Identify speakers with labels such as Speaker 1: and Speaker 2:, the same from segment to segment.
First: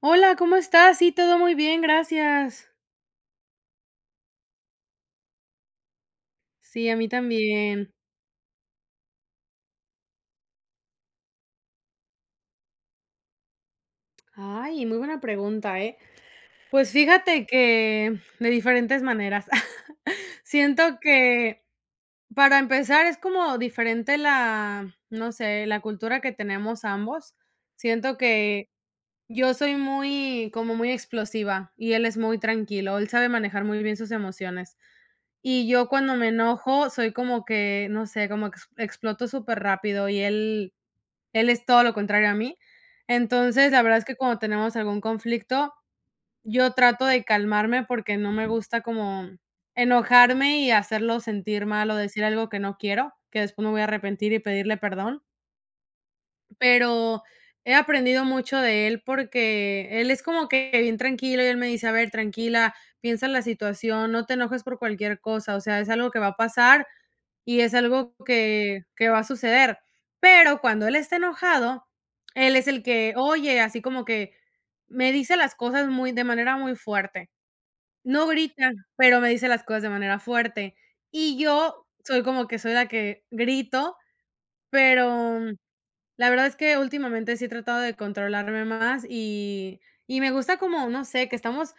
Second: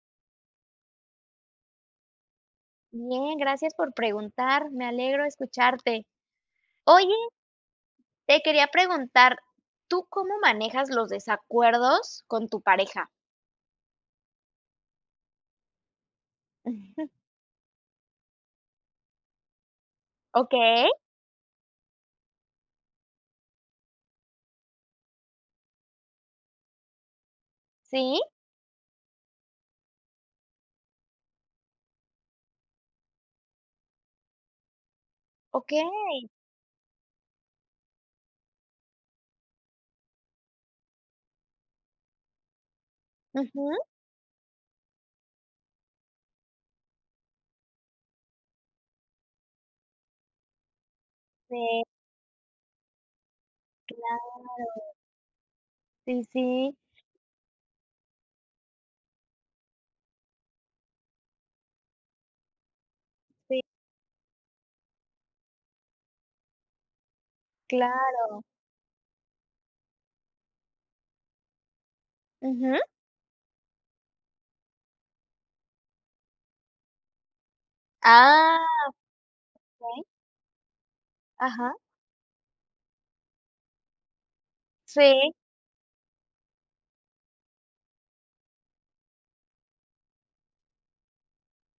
Speaker 1: Hola, ¿cómo estás? Sí, todo muy bien, gracias.
Speaker 2: Bien, gracias por preguntar, me alegro escucharte.
Speaker 1: Sí, a mí
Speaker 2: Oye,
Speaker 1: también.
Speaker 2: te quería preguntar, ¿tú cómo manejas los desacuerdos con tu pareja?
Speaker 1: Ay, muy buena pregunta, ¿eh? Pues fíjate que de diferentes maneras.
Speaker 2: ¿Ok?
Speaker 1: Siento que para empezar es como diferente la, no sé, la cultura que tenemos ambos. Siento
Speaker 2: sí,
Speaker 1: que yo soy muy, como muy explosiva y él es muy tranquilo. Él sabe manejar muy bien sus emociones. Y
Speaker 2: ¿Ok?
Speaker 1: yo cuando me enojo soy como que, no sé, como que exploto súper rápido y él. Él es todo lo contrario a mí. Entonces,
Speaker 2: Ujú.
Speaker 1: la verdad es que cuando tenemos algún conflicto, yo trato de calmarme porque no me gusta como enojarme y hacerlo
Speaker 2: Sí,
Speaker 1: sentir mal o decir algo que no quiero, que después me voy a arrepentir y
Speaker 2: claro.
Speaker 1: pedirle perdón,
Speaker 2: Sí, sí,
Speaker 1: pero he aprendido mucho de él porque él es como que bien tranquilo y él me dice, a ver, tranquila, piensa en la
Speaker 2: sí,
Speaker 1: situación, no te enojes por cualquier cosa, o sea, es algo que va a pasar y es algo
Speaker 2: claro.
Speaker 1: que va a suceder. Pero cuando él está enojado, él es
Speaker 2: Ujú.
Speaker 1: el que, oye, así como que me dice las cosas muy, de manera muy fuerte. No grita,
Speaker 2: Ah,
Speaker 1: pero me dice las cosas de
Speaker 2: okey,
Speaker 1: manera fuerte. Y
Speaker 2: ajá.
Speaker 1: yo soy como que soy la que grito,
Speaker 2: Sí,
Speaker 1: pero la verdad es que últimamente sí he tratado de controlarme más, y me gusta como, no sé, que estamos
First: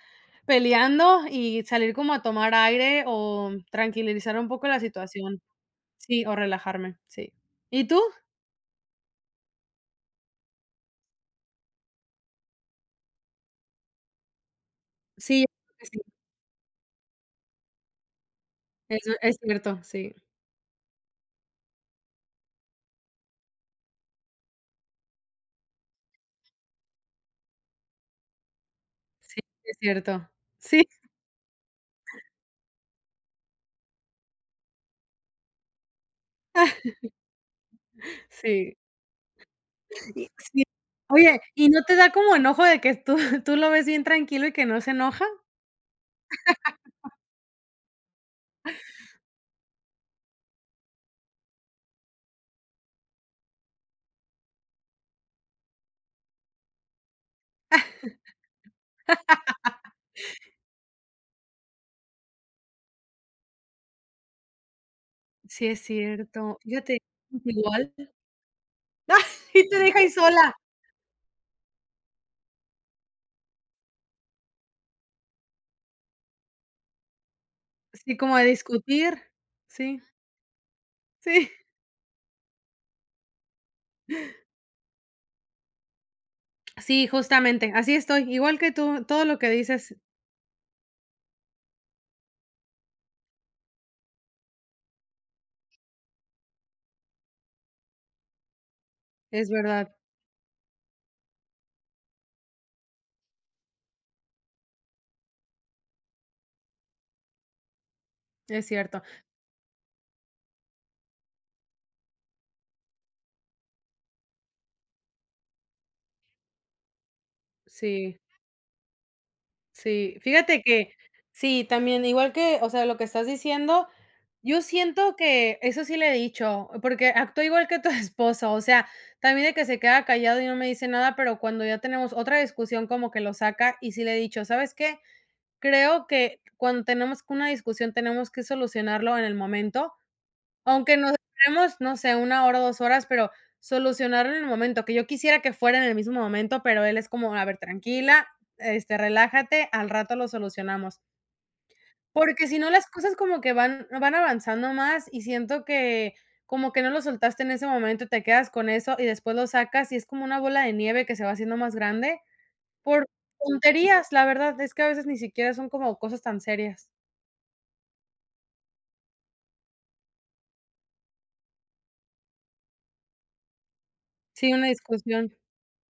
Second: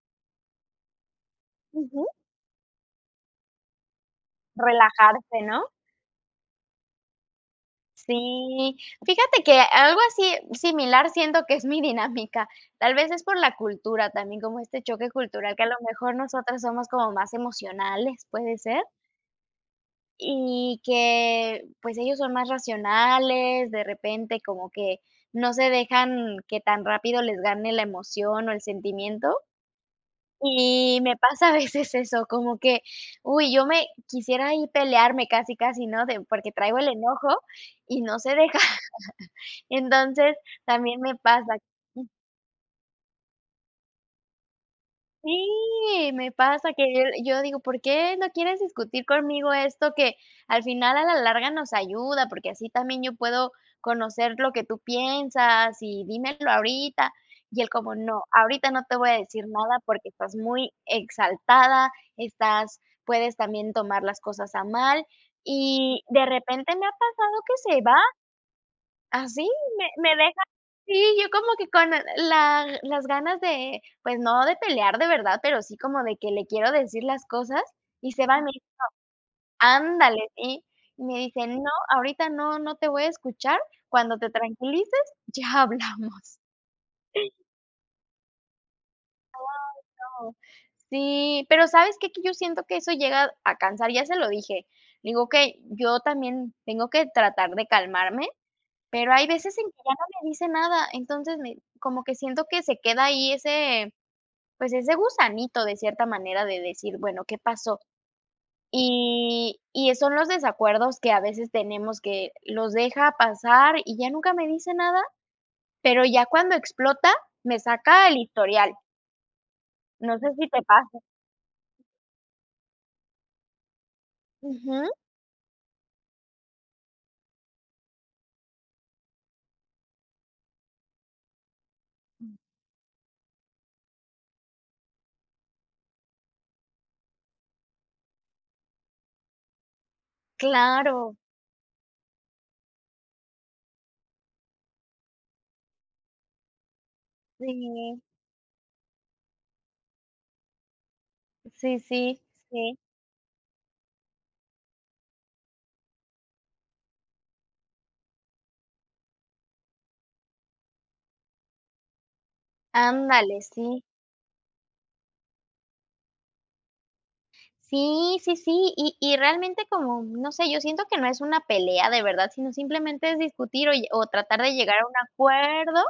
Speaker 1: peleando y salir
Speaker 2: ujú.
Speaker 1: como a tomar aire o tranquilizar un poco la situación.
Speaker 2: Relajarse, ¿no?
Speaker 1: Sí, o relajarme, sí. ¿Y tú?
Speaker 2: Sí, fíjate que algo así similar siento que es mi dinámica. Tal vez es por la cultura también, como este choque
Speaker 1: Sí, yo
Speaker 2: cultural, que a lo
Speaker 1: creo que sí.
Speaker 2: mejor nosotras somos como más emocionales, puede ser,
Speaker 1: Es cierto, sí,
Speaker 2: y que pues ellos son más racionales, de repente como que no se dejan que tan rápido les gane la emoción o el sentimiento.
Speaker 1: sí, es cierto. Sí,
Speaker 2: Y me pasa a veces eso, como que, uy, yo me quisiera ahí pelearme casi, casi, ¿no? Porque traigo el enojo y no se deja.
Speaker 1: sí, y
Speaker 2: Entonces,
Speaker 1: sí.
Speaker 2: también me
Speaker 1: Oye,
Speaker 2: pasa,
Speaker 1: ¿y no te da como enojo de que tú tú lo ves bien tranquilo y que no se enoja?
Speaker 2: sí, me pasa que yo digo: "¿Por qué no quieres discutir conmigo esto que al final a la larga nos ayuda?". Porque así también yo puedo conocer lo que tú piensas y dímelo ahorita. Y él como: "No, ahorita no te voy a decir nada porque estás muy exaltada, estás puedes también tomar las cosas a mal".
Speaker 1: Sí, es
Speaker 2: Y de
Speaker 1: cierto.
Speaker 2: repente me ha
Speaker 1: Fíjate,
Speaker 2: pasado que se
Speaker 1: igual.
Speaker 2: va. Así
Speaker 1: Y te
Speaker 2: me
Speaker 1: deja ahí
Speaker 2: me deja,
Speaker 1: sola.
Speaker 2: sí, yo como que con la las ganas de, pues, no de pelear de verdad, pero sí como de que le quiero decir las cosas, y
Speaker 1: Sí,
Speaker 2: se
Speaker 1: como
Speaker 2: va y
Speaker 1: de
Speaker 2: me dice:
Speaker 1: discutir. Sí,
Speaker 2: "Ándale", sí. Y me dice:
Speaker 1: sí,
Speaker 2: "No, ahorita no, no te voy a escuchar, cuando te tranquilices, ya hablamos".
Speaker 1: sí, justamente, así estoy, igual que tú, todo lo que dices
Speaker 2: No. Sí, pero ¿sabes qué? Que yo siento que eso llega a cansar, ya se lo dije. Digo: que yo también tengo que tratar de calmarme. Pero hay
Speaker 1: es
Speaker 2: veces en que ya
Speaker 1: verdad,
Speaker 2: no me dice nada, entonces me como que siento que se queda ahí ese, pues, ese gusanito de cierta manera de decir, bueno, ¿qué pasó?
Speaker 1: es cierto.
Speaker 2: Y son los desacuerdos que a veces tenemos que los deja pasar y ya nunca me dice nada, pero ya cuando explota, me saca el
Speaker 1: Sí,
Speaker 2: historial.
Speaker 1: sí,
Speaker 2: No sé si te
Speaker 1: fíjate que
Speaker 2: pasa.
Speaker 1: sí, también, igual que, o sea, lo que estás diciendo, yo
Speaker 2: Ujú,
Speaker 1: siento que eso sí le he dicho, porque actúa igual que tu esposo, o sea, también de que se queda callado y no me dice nada, pero cuando ya tenemos otra discusión como que lo saca y sí le he dicho, ¿sabes qué? Creo que cuando tenemos una discusión tenemos que solucionarlo en el momento. Aunque nos
Speaker 2: claro.
Speaker 1: esperemos, no sé, una hora, o 2 horas, pero solucionaron en el momento, que yo quisiera que fuera en el mismo momento, pero él es como: "A ver,
Speaker 2: Sí,
Speaker 1: tranquila, este, relájate, al rato lo solucionamos".
Speaker 2: sí, sí,
Speaker 1: Porque si no,
Speaker 2: sí.
Speaker 1: las cosas como que van avanzando más y siento que como que no lo soltaste en ese momento, te quedas con eso y después lo sacas y es como una bola de nieve que se va haciendo más grande por
Speaker 2: Ándale, sí.
Speaker 1: tonterías, la verdad, es que a veces ni siquiera son como cosas tan serias.
Speaker 2: Sí, sí, sí, y realmente como, no sé, yo siento que no es una pelea de verdad, sino simplemente es discutir o tratar
Speaker 1: Sí,
Speaker 2: de
Speaker 1: una
Speaker 2: llegar a un
Speaker 1: discusión.
Speaker 2: acuerdo,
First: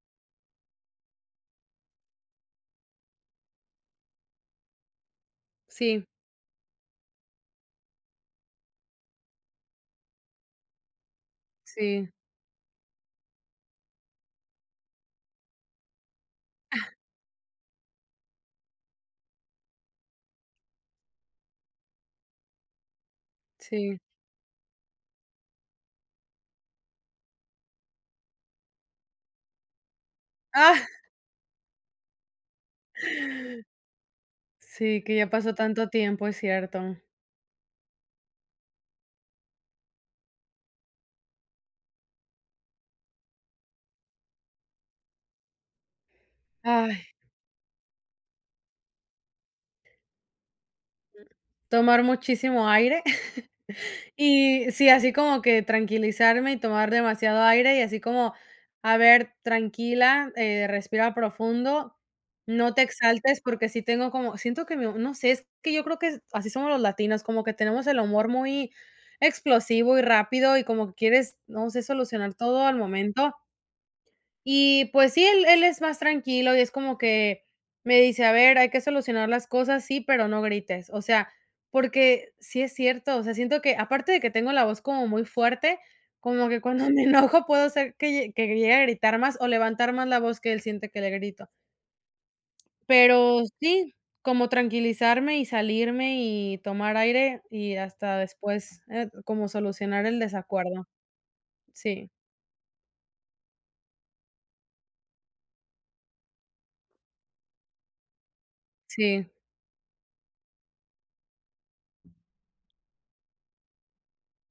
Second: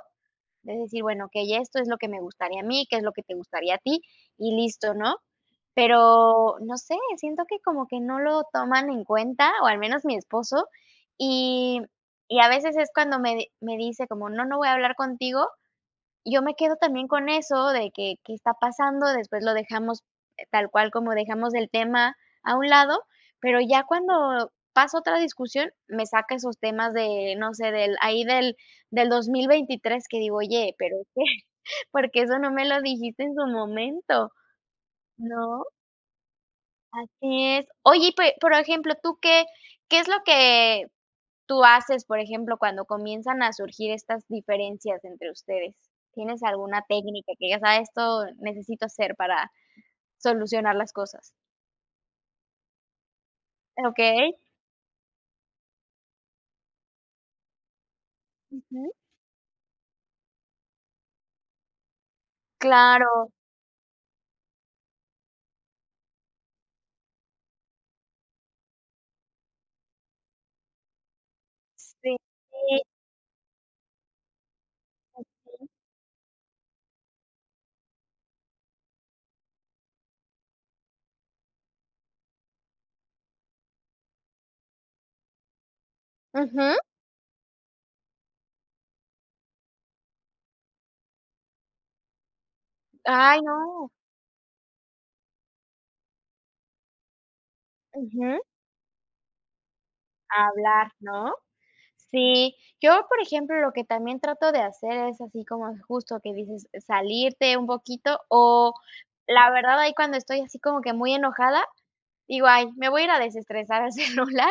Speaker 2: de decir, bueno, okey, esto es lo que me gustaría a mí, qué es lo que te gustaría a ti, y listo, ¿no?
Speaker 1: Sí,
Speaker 2: Pero, no sé, siento que como que no lo toman en cuenta, o al menos mi esposo, y
Speaker 1: sí,
Speaker 2: y a veces es cuando me dice como: "No, no voy a hablar contigo", yo me quedo también con eso de que, ¿qué está pasando? Después lo dejamos, tal cual como dejamos el tema a un lado, pero ya
Speaker 1: sí.
Speaker 2: cuando pasa otra discusión, me saca esos temas de, no sé, del ahí del 2023 que digo: "Oye, pero ¿qué? porque eso no me lo dijiste en su momento?",
Speaker 1: Sí, que ya pasó
Speaker 2: ¿no?
Speaker 1: tanto tiempo, es cierto.
Speaker 2: Así es. Oye, y pe por ejemplo, ¿tú qué es lo que tú haces, por ejemplo, cuando comienzan a surgir estas diferencias entre ustedes? ¿Tienes alguna
Speaker 1: Ay,
Speaker 2: técnica que digas, ah, esto necesito hacer para solucionar las cosas?
Speaker 1: tomar muchísimo aire.
Speaker 2: Okey.
Speaker 1: Y sí, así como que tranquilizarme y tomar demasiado aire y así como,
Speaker 2: Ujú.
Speaker 1: a ver, tranquila, respira profundo, no te
Speaker 2: Claro,
Speaker 1: exaltes porque sí tengo como, siento que mi no sé, es que yo creo que así somos los latinos, como que tenemos el humor muy explosivo y rápido y como que quieres, no sé,
Speaker 2: sí.
Speaker 1: solucionar todo al momento. Y pues sí, él es más tranquilo y es como que me dice: "A ver, hay que solucionar las cosas, sí, pero no grites". O sea, porque sí es cierto, o sea, siento que aparte de que tengo la voz como muy fuerte, como que
Speaker 2: Ujú.
Speaker 1: cuando me enojo puedo hacer que lle que llegue a gritar más o levantar más la voz que él siente que le grito.
Speaker 2: Ay,
Speaker 1: Pero
Speaker 2: no.
Speaker 1: sí, como tranquilizarme y salirme y tomar aire y hasta
Speaker 2: Ujú.
Speaker 1: después, como solucionar el desacuerdo.
Speaker 2: Hablar, ¿no?
Speaker 1: Sí,
Speaker 2: Sí, yo, por ejemplo, lo que también trato de hacer es así como justo que dices, salirte un poquito o
Speaker 1: sí,
Speaker 2: la verdad ahí cuando estoy así como que muy enojada, digo: "Ay, me voy a ir a desestresar al celular".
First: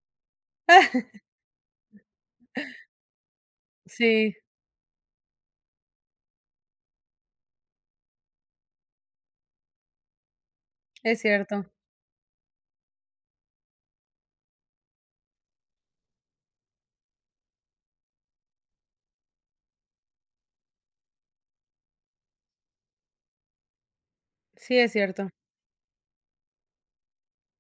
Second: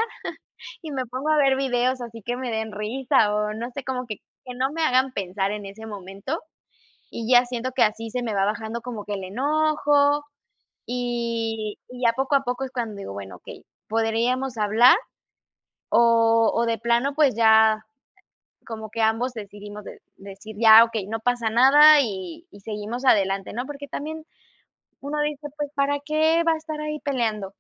Speaker 2: Y me pongo a ver videos así que me den risa, o no sé, como que
Speaker 1: sí,
Speaker 2: que no me hagan pensar en ese momento, y ya siento que así se me va bajando como que el enojo,
Speaker 1: es cierto.
Speaker 2: y ya poco a poco es cuando digo: "Bueno, okey, podríamos hablar", o de plano, pues, ya como que ambos decidimos de decir: "Ya, okey, no pasa nada", y seguimos adelante, ¿no? Porque también
Speaker 1: Sí, es
Speaker 2: uno
Speaker 1: cierto.
Speaker 2: dice: "Pues, ¿para qué va a estar ahí peleando?".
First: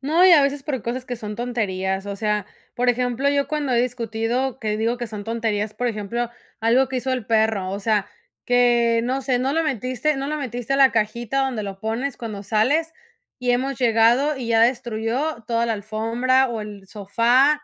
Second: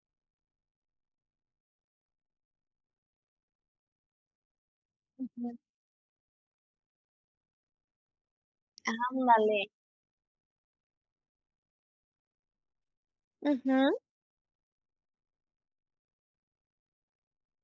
Speaker 1: No, y a veces por cosas que son tonterías, o sea, por ejemplo, yo cuando he discutido, que digo que son
Speaker 2: Ujú.
Speaker 1: tonterías, por ejemplo, algo que hizo el perro, o sea, que no sé,
Speaker 2: Ándale.
Speaker 1: no lo metiste a la cajita donde lo pones cuando sales y hemos
Speaker 2: Ujú.
Speaker 1: llegado y ya destruyó toda la alfombra o el sofá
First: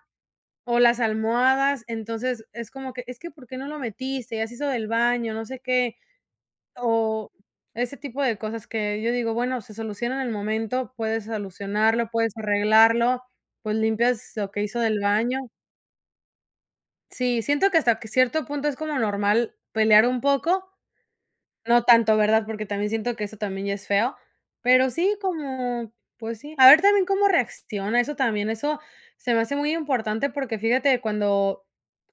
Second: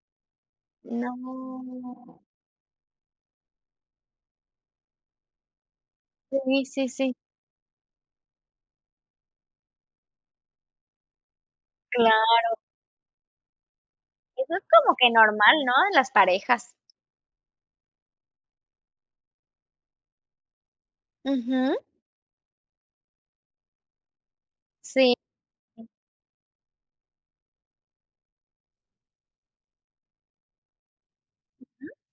Speaker 1: o las almohadas,
Speaker 2: No.
Speaker 1: entonces es como que, es que ¿por qué no lo metiste? Ya se hizo del baño, no sé qué.
Speaker 2: Sí, sí, sí.
Speaker 1: O ese tipo de cosas que yo digo, bueno, se soluciona en el momento, puedes solucionarlo, puedes
Speaker 2: Claro.
Speaker 1: arreglarlo, pues limpias lo
Speaker 2: Eso
Speaker 1: que
Speaker 2: es
Speaker 1: hizo
Speaker 2: como
Speaker 1: del
Speaker 2: que
Speaker 1: baño.
Speaker 2: normal, ¿no? En las parejas.
Speaker 1: Sí, siento que hasta que cierto punto es como normal pelear un poco,
Speaker 2: Ujú.
Speaker 1: no tanto, ¿verdad? Porque también siento que eso también ya es feo, pero
Speaker 2: Sí,
Speaker 1: sí, como, pues sí, a ver también cómo reacciona, eso también, eso se me hace muy importante porque fíjate, cuando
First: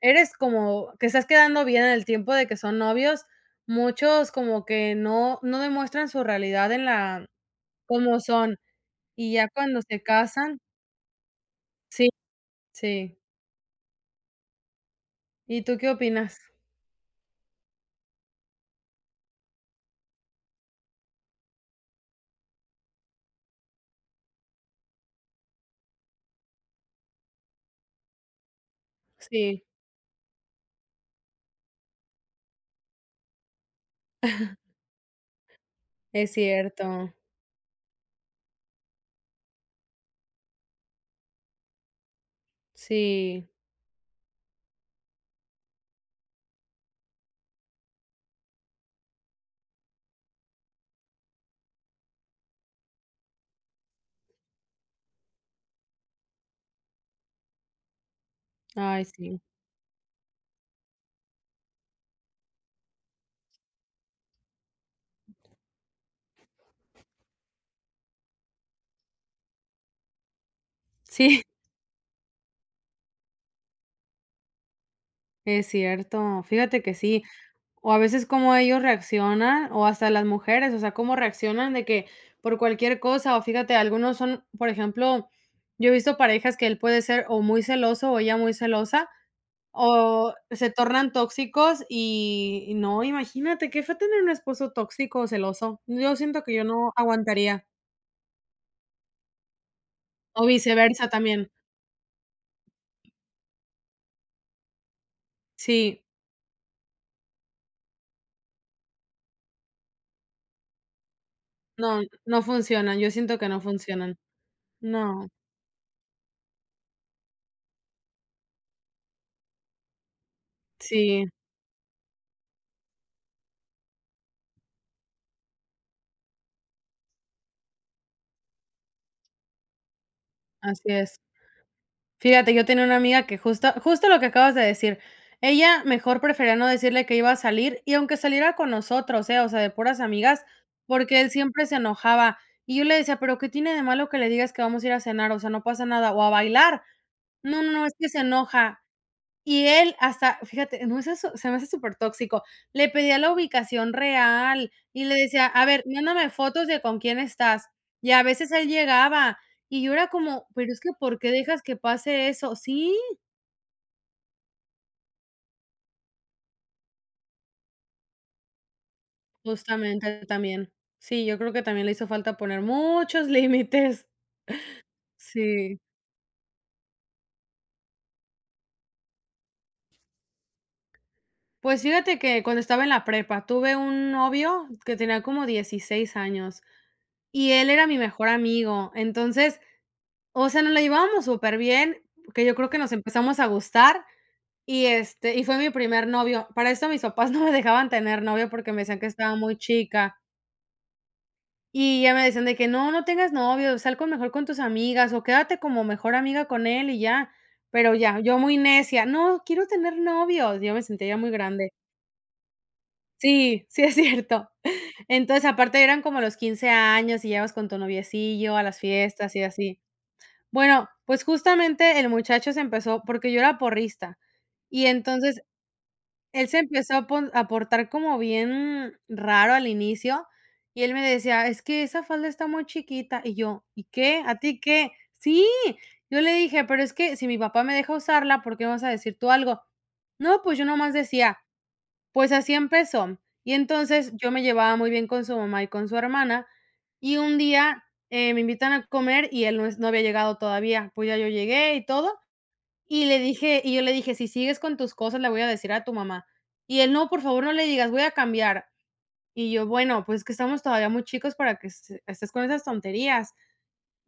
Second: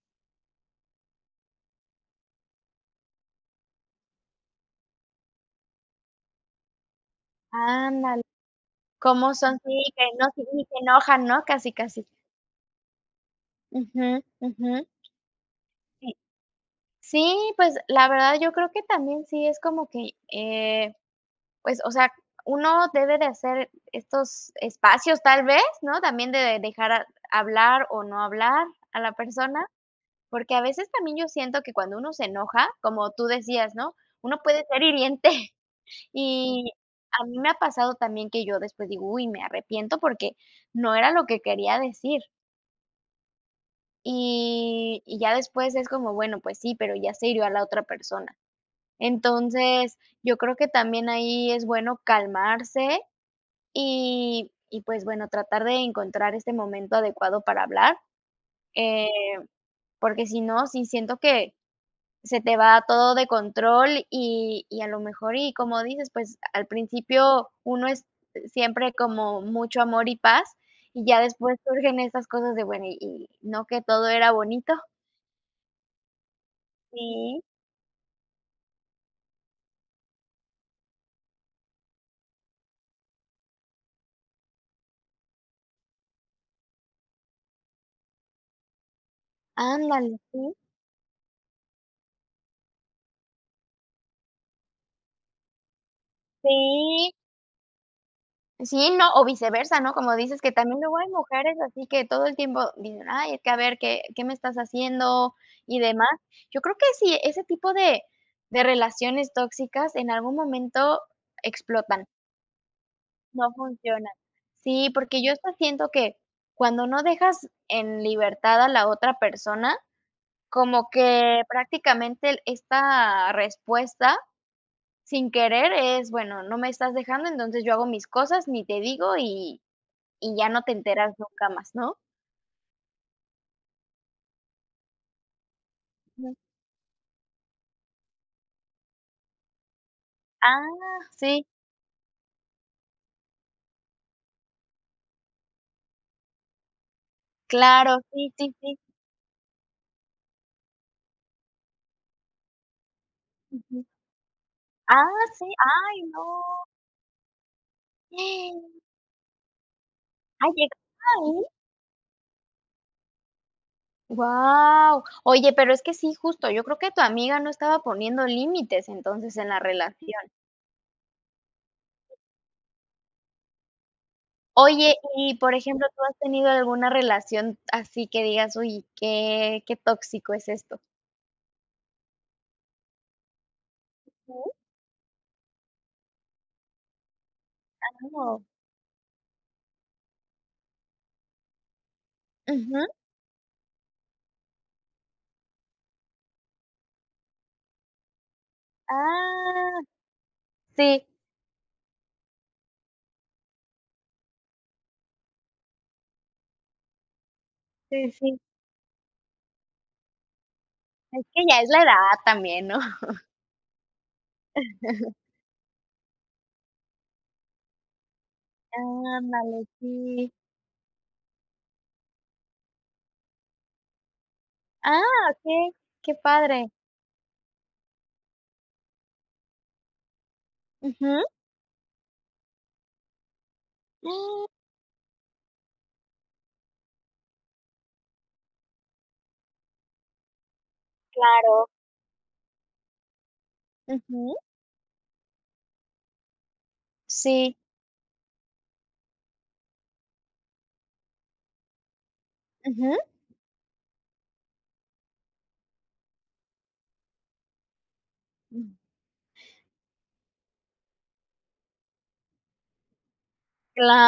Speaker 1: eres como que estás quedando bien en el tiempo de que son novios, muchos como que no demuestran su realidad en la cómo
Speaker 2: ándale.
Speaker 1: son,
Speaker 2: ¿Cómo
Speaker 1: y ya
Speaker 2: son?
Speaker 1: cuando
Speaker 2: Sí,
Speaker 1: se
Speaker 2: que no, sí,
Speaker 1: casan
Speaker 2: ni se enojan, ¿no? Casi, casi.
Speaker 1: sí, sí.
Speaker 2: Ujú, ujú.
Speaker 1: ¿Y tú qué
Speaker 2: Sí.
Speaker 1: opinas?
Speaker 2: Sí, pues, la verdad yo creo que también sí es como que, pues, o sea, uno debe de hacer estos espacios, tal vez, ¿no? También de dejar a hablar o no hablar a la
Speaker 1: Sí,
Speaker 2: persona, porque a veces también yo siento que cuando uno se enoja, como tú decías, ¿no? Uno puede ser hiriente.
Speaker 1: es
Speaker 2: Y
Speaker 1: cierto.
Speaker 2: a mí me ha pasado también que yo después digo: "Uy, me arrepiento porque no era lo que quería decir".
Speaker 1: Sí,
Speaker 2: Y ya después es como, bueno, pues sí, pero ya se hirió a la otra persona. Entonces, yo creo que también ahí es bueno calmarse y pues bueno, tratar de encontrar este momento adecuado para hablar,
Speaker 1: ay,
Speaker 2: eh,
Speaker 1: sí.
Speaker 2: porque si no, sí siento que se te va todo de control y a lo mejor, y como dices, pues al principio uno es siempre como mucho amor y paz y ya
Speaker 1: Sí,
Speaker 2: después surgen estas cosas de, bueno, y no que todo era bonito.
Speaker 1: es cierto, fíjate que sí.
Speaker 2: Sí,
Speaker 1: O a veces cómo ellos reaccionan, o hasta las mujeres, o sea, cómo reaccionan de que por cualquier cosa, o fíjate, algunos son, por ejemplo, yo he visto parejas que él puede ser o muy celoso o ella muy celosa,
Speaker 2: ándale,
Speaker 1: o
Speaker 2: sí,
Speaker 1: se tornan tóxicos y no, imagínate, qué fue tener un esposo tóxico o celoso. Yo siento que yo no
Speaker 2: sí,
Speaker 1: aguantaría,
Speaker 2: sí, no, o viceversa, ¿no? Como dices
Speaker 1: o
Speaker 2: que también luego
Speaker 1: viceversa
Speaker 2: hay
Speaker 1: también.
Speaker 2: mujeres así que todo el tiempo dicen, ay, es que a ver, ¿qué me estás haciendo? Y
Speaker 1: Sí,
Speaker 2: demás. Yo creo que sí, ese tipo de relaciones tóxicas en algún momento
Speaker 1: no,
Speaker 2: explotan.
Speaker 1: no funcionan, yo siento que
Speaker 2: No
Speaker 1: no
Speaker 2: funciona.
Speaker 1: funcionan.
Speaker 2: Sí, porque
Speaker 1: No,
Speaker 2: yo hasta siento que cuando no dejas en libertad a la otra persona, como
Speaker 1: sí,
Speaker 2: que prácticamente el esta respuesta sin querer es, bueno, no me estás dejando, entonces yo hago mis cosas, ni te digo y ya no te
Speaker 1: así
Speaker 2: enteras
Speaker 1: es.
Speaker 2: nunca más, ¿no?
Speaker 1: Fíjate, yo tenía una amiga que justo lo que acabas de decir, ella mejor
Speaker 2: Ujú.
Speaker 1: prefería no decirle que iba a salir, y aunque saliera con nosotros, ¿eh? O sea, de puras amigas,
Speaker 2: Ah,
Speaker 1: porque él
Speaker 2: sí,
Speaker 1: siempre se enojaba. Y yo le decía: "¿Pero qué tiene de malo que le digas que vamos a ir a cenar? O sea, no pasa nada, o a bailar". No, no, no, es
Speaker 2: claro,
Speaker 1: que se
Speaker 2: sí, sí, sí.
Speaker 1: enoja. Y él hasta, fíjate, no, eso se me hace supertóxico. Le pedía la
Speaker 2: Ujú.
Speaker 1: ubicación real y le
Speaker 2: Ah,
Speaker 1: decía:
Speaker 2: sí,
Speaker 1: "A ver,
Speaker 2: ay,
Speaker 1: mándame
Speaker 2: no.
Speaker 1: fotos de con quién estás". Y a veces él llegaba, y yo era como:
Speaker 2: Ay,
Speaker 1: "Pero es que,
Speaker 2: llegaste
Speaker 1: ¿por qué
Speaker 2: ahí.
Speaker 1: dejas que pase eso?". Sí,
Speaker 2: Wow. Oye, pero es que sí, justo, yo creo que tu amiga no estaba poniendo límites entonces en la relación.
Speaker 1: justamente también. Sí, yo creo que también le hizo falta poner muchos límites.
Speaker 2: Oye, y por
Speaker 1: Sí.
Speaker 2: ejemplo, ¿tú has tenido alguna relación así que digas: "Uy, qué tóxico es esto"?
Speaker 1: Pues fíjate que cuando estaba en la prepa, tuve un
Speaker 2: Sí,
Speaker 1: novio que tenía como 16 años, y él era mi mejor
Speaker 2: claro.
Speaker 1: amigo. Entonces, o sea, nos la llevábamos súper bien, que yo creo que
Speaker 2: Ujú.
Speaker 1: nos empezamos a gustar y, este, y fue mi primer novio. Para esto mis papás no me dejaban tener novio porque me decían que estaba muy
Speaker 2: Ah,
Speaker 1: chica.
Speaker 2: sí,
Speaker 1: Y ya me decían de que: "No, no tengas novio, sal con mejor con tus amigas o quédate como mejor amiga con él y ya". Pero
Speaker 2: sí,
Speaker 1: ya, yo
Speaker 2: sí.
Speaker 1: muy necia: "No, quiero tener novios. Yo me sentía ya
Speaker 2: Es
Speaker 1: muy
Speaker 2: que ya
Speaker 1: grande.
Speaker 2: es la edad también, ¿no?
Speaker 1: Sí, sí es cierto. Entonces, aparte eran como los 15 años y ya vas con tu noviecillo a las fiestas y
Speaker 2: Ándale,
Speaker 1: así.
Speaker 2: sí.
Speaker 1: Bueno, pues justamente el muchacho se empezó porque yo era porrista, y
Speaker 2: Ah,
Speaker 1: entonces
Speaker 2: okey, qué
Speaker 1: él se
Speaker 2: padre.
Speaker 1: empezó a pon a portar como bien raro al inicio, y él me
Speaker 2: Ujú.
Speaker 1: decía: "Es que esa falda está muy chiquita", y yo: "¿Y qué? ¿A
Speaker 2: Mm,
Speaker 1: ti qué?". Sí, yo le dije: "Pero es que si mi papá me deja usarla, ¿por qué me vas a decir tú algo?". No, pues yo nomás decía.
Speaker 2: claro.
Speaker 1: Pues así empezó. Y entonces yo
Speaker 2: Ujú.
Speaker 1: me llevaba muy bien con su mamá y con su hermana, y un
Speaker 2: Sí.
Speaker 1: día, me invitan a comer y él no había llegado todavía. Pues ya yo llegué y todo,
Speaker 2: Ujú.
Speaker 1: y yo le dije: "Si sigues con tus cosas, le voy a decir a tu mamá". Y él: "No, por favor, no le digas, voy a cambiar".
Speaker 2: Mm.
Speaker 1: Y yo: "Bueno, pues es que estamos todavía muy chicos para que estés con esas tonterías".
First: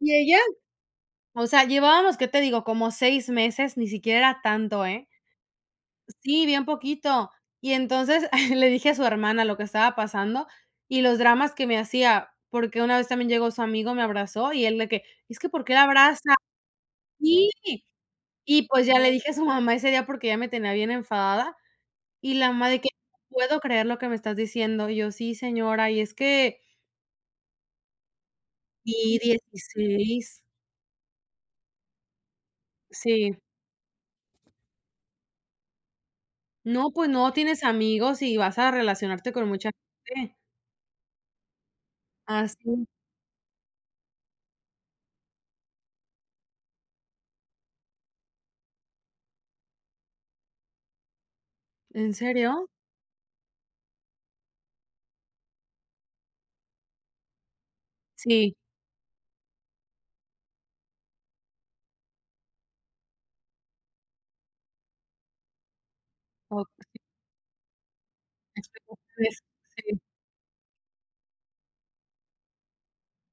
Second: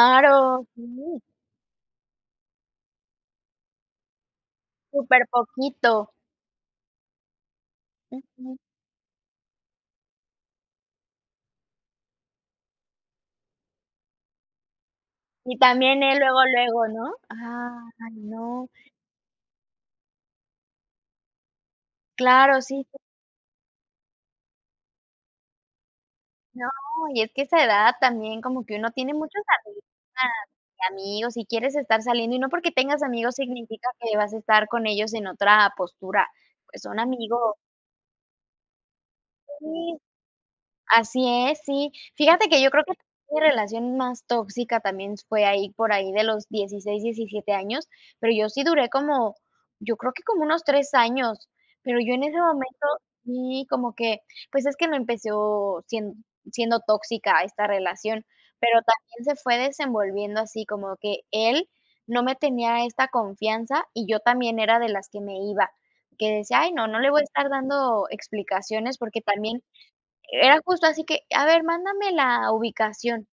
Speaker 1: Y ella,
Speaker 2: sí.
Speaker 1: o sea, llevábamos, ¿qué te digo? Como 6 meses, ni siquiera era tanto, ¿eh?
Speaker 2: Súper poquito.
Speaker 1: Sí, bien poquito. Y entonces
Speaker 2: Ujú.
Speaker 1: le dije a su hermana lo que estaba pasando y los dramas que me hacía, porque una vez también llegó su amigo, me abrazó y él de que: "Es que,
Speaker 2: Y
Speaker 1: ¿por qué la
Speaker 2: también él
Speaker 1: abraza?".
Speaker 2: luego, luego, ¿no?
Speaker 1: Sí,
Speaker 2: Ay,
Speaker 1: y
Speaker 2: no.
Speaker 1: pues ya le dije a su mamá ese día porque ya me tenía bien enfadada y la
Speaker 2: Claro,
Speaker 1: mamá de
Speaker 2: sí,
Speaker 1: que:
Speaker 2: sí.
Speaker 1: "No puedo creer lo que me estás diciendo". Y yo: "Sí, señora, y es
Speaker 2: Sí,
Speaker 1: que"
Speaker 2: no, y es que esa edad también como que uno tiene
Speaker 1: y
Speaker 2: muchos amigas
Speaker 1: 16.
Speaker 2: y amigos, y quieres estar saliendo, y no porque tengas
Speaker 1: Sí.
Speaker 2: amigos significa que vas a estar con ellos en otra postura, pues
Speaker 1: No,
Speaker 2: son
Speaker 1: pues no,
Speaker 2: amigos.
Speaker 1: tienes amigos y vas a relacionarte con mucha
Speaker 2: Sí.
Speaker 1: gente.
Speaker 2: Así es, sí. Fíjate que yo creo
Speaker 1: Así.
Speaker 2: que mi relación más tóxica también fue ahí, por ahí de los 16, 17 años, pero yo sí duré como, yo creo que como unos 3 años, pero
Speaker 1: ¿En
Speaker 2: yo en ese
Speaker 1: serio?
Speaker 2: momento sí, como que, pues es que no empezó siendo tóxica esta relación,
Speaker 1: Sí.
Speaker 2: pero también se fue desenvolviendo así, como que él no me tenía esta confianza y yo también era de las que me iba, que decía: "Ay, no,
Speaker 1: Ok.
Speaker 2: no le voy a estar dando explicaciones", porque
Speaker 1: Explicaciones,
Speaker 2: también era justo así que: "A ver, mándame la ubicación".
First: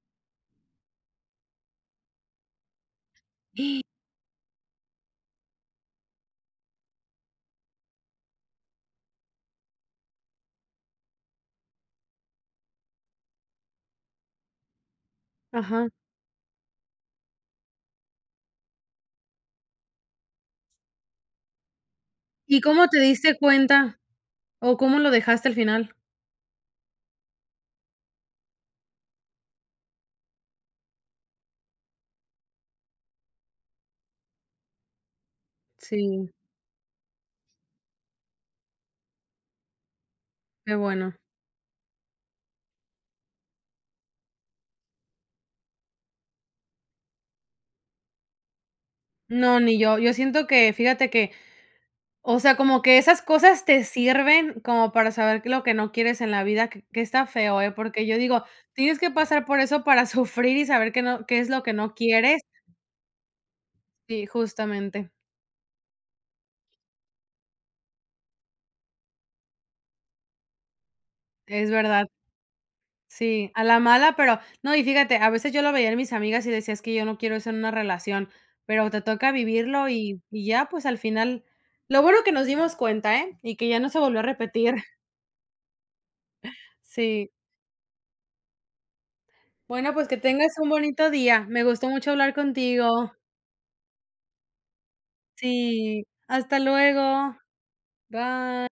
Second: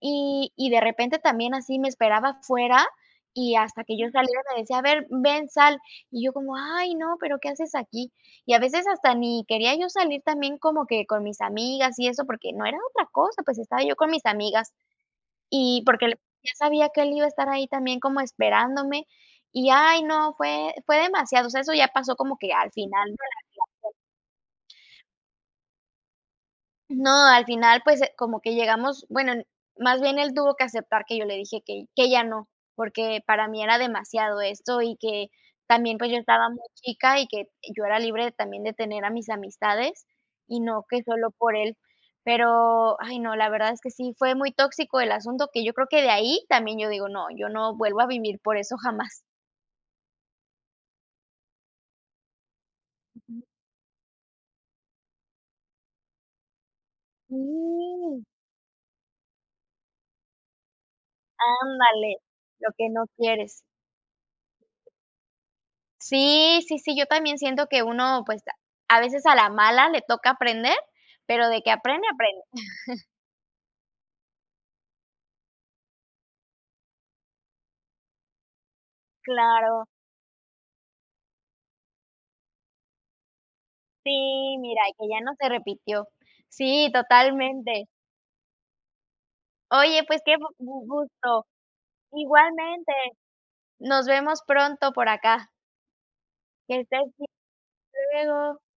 Speaker 2: Y de repente también así me esperaba fuera y
Speaker 1: sí.
Speaker 2: hasta que yo saliera me decía: "A ver, ven, sal". Y yo como: "Ay, no, pero ¿qué haces aquí?". Y a veces hasta ni quería yo salir también como que con mis amigas y eso, porque no era otra cosa, pues estaba yo con mis amigas, y
Speaker 1: Ajá.
Speaker 2: porque l ya sabía que él iba a estar ahí también como esperándome, y ay, no, fue demasiado, o sea, eso ya pasó como que
Speaker 1: ¿Y
Speaker 2: al
Speaker 1: cómo te
Speaker 2: final.
Speaker 1: diste cuenta o cómo lo dejaste al final?
Speaker 2: No, al final, pues, como que llegamos bueno, más bien él tuvo que aceptar que yo le dije que ya no, porque para mí era demasiado esto y que también, pues, yo
Speaker 1: Sí,
Speaker 2: estaba muy chica y que yo era libre también de tener a mis amistades y
Speaker 1: qué
Speaker 2: no que
Speaker 1: bueno.
Speaker 2: solo por él. Pero, ay, no, la verdad es que sí fue muy tóxico el asunto, que yo creo que de ahí también yo digo: "No, yo no vuelvo a vivir por eso jamás".
Speaker 1: No, ni yo. Yo siento que, fíjate que, o sea, como que esas cosas te sirven como para saber que lo que no quieres en la vida, que está feo, ¿eh? Porque yo
Speaker 2: Ujú,
Speaker 1: digo, tienes que pasar por eso para sufrir y saber que no, qué es lo que no
Speaker 2: ándale,
Speaker 1: quieres.
Speaker 2: lo que no quieres.
Speaker 1: Sí, justamente.
Speaker 2: Sí, sí, sí, yo también siento que uno, pues, a veces a la mala le toca aprender, pero de
Speaker 1: Es
Speaker 2: que
Speaker 1: verdad.
Speaker 2: aprende, aprende.
Speaker 1: Sí, a la mala, pero no, y fíjate, a veces yo lo veía en mis amigas y decía, es que yo no quiero eso en una relación, pero te toca
Speaker 2: Claro,
Speaker 1: vivirlo y ya, pues al final, lo bueno que nos dimos cuenta, ¿eh? Y que ya no se volvió a
Speaker 2: sí,
Speaker 1: repetir.
Speaker 2: mira, que ya no se repitió. Sí,
Speaker 1: Sí.
Speaker 2: totalmente.
Speaker 1: Bueno,
Speaker 2: Oye,
Speaker 1: pues que
Speaker 2: pues qué
Speaker 1: tengas un bonito día.
Speaker 2: gusto.
Speaker 1: Me gustó mucho hablar
Speaker 2: Igualmente,
Speaker 1: contigo.
Speaker 2: nos vemos pronto por acá.
Speaker 1: Sí. Hasta
Speaker 2: Que estés bien,
Speaker 1: luego.
Speaker 2: hasta
Speaker 1: Bye.
Speaker 2: luego.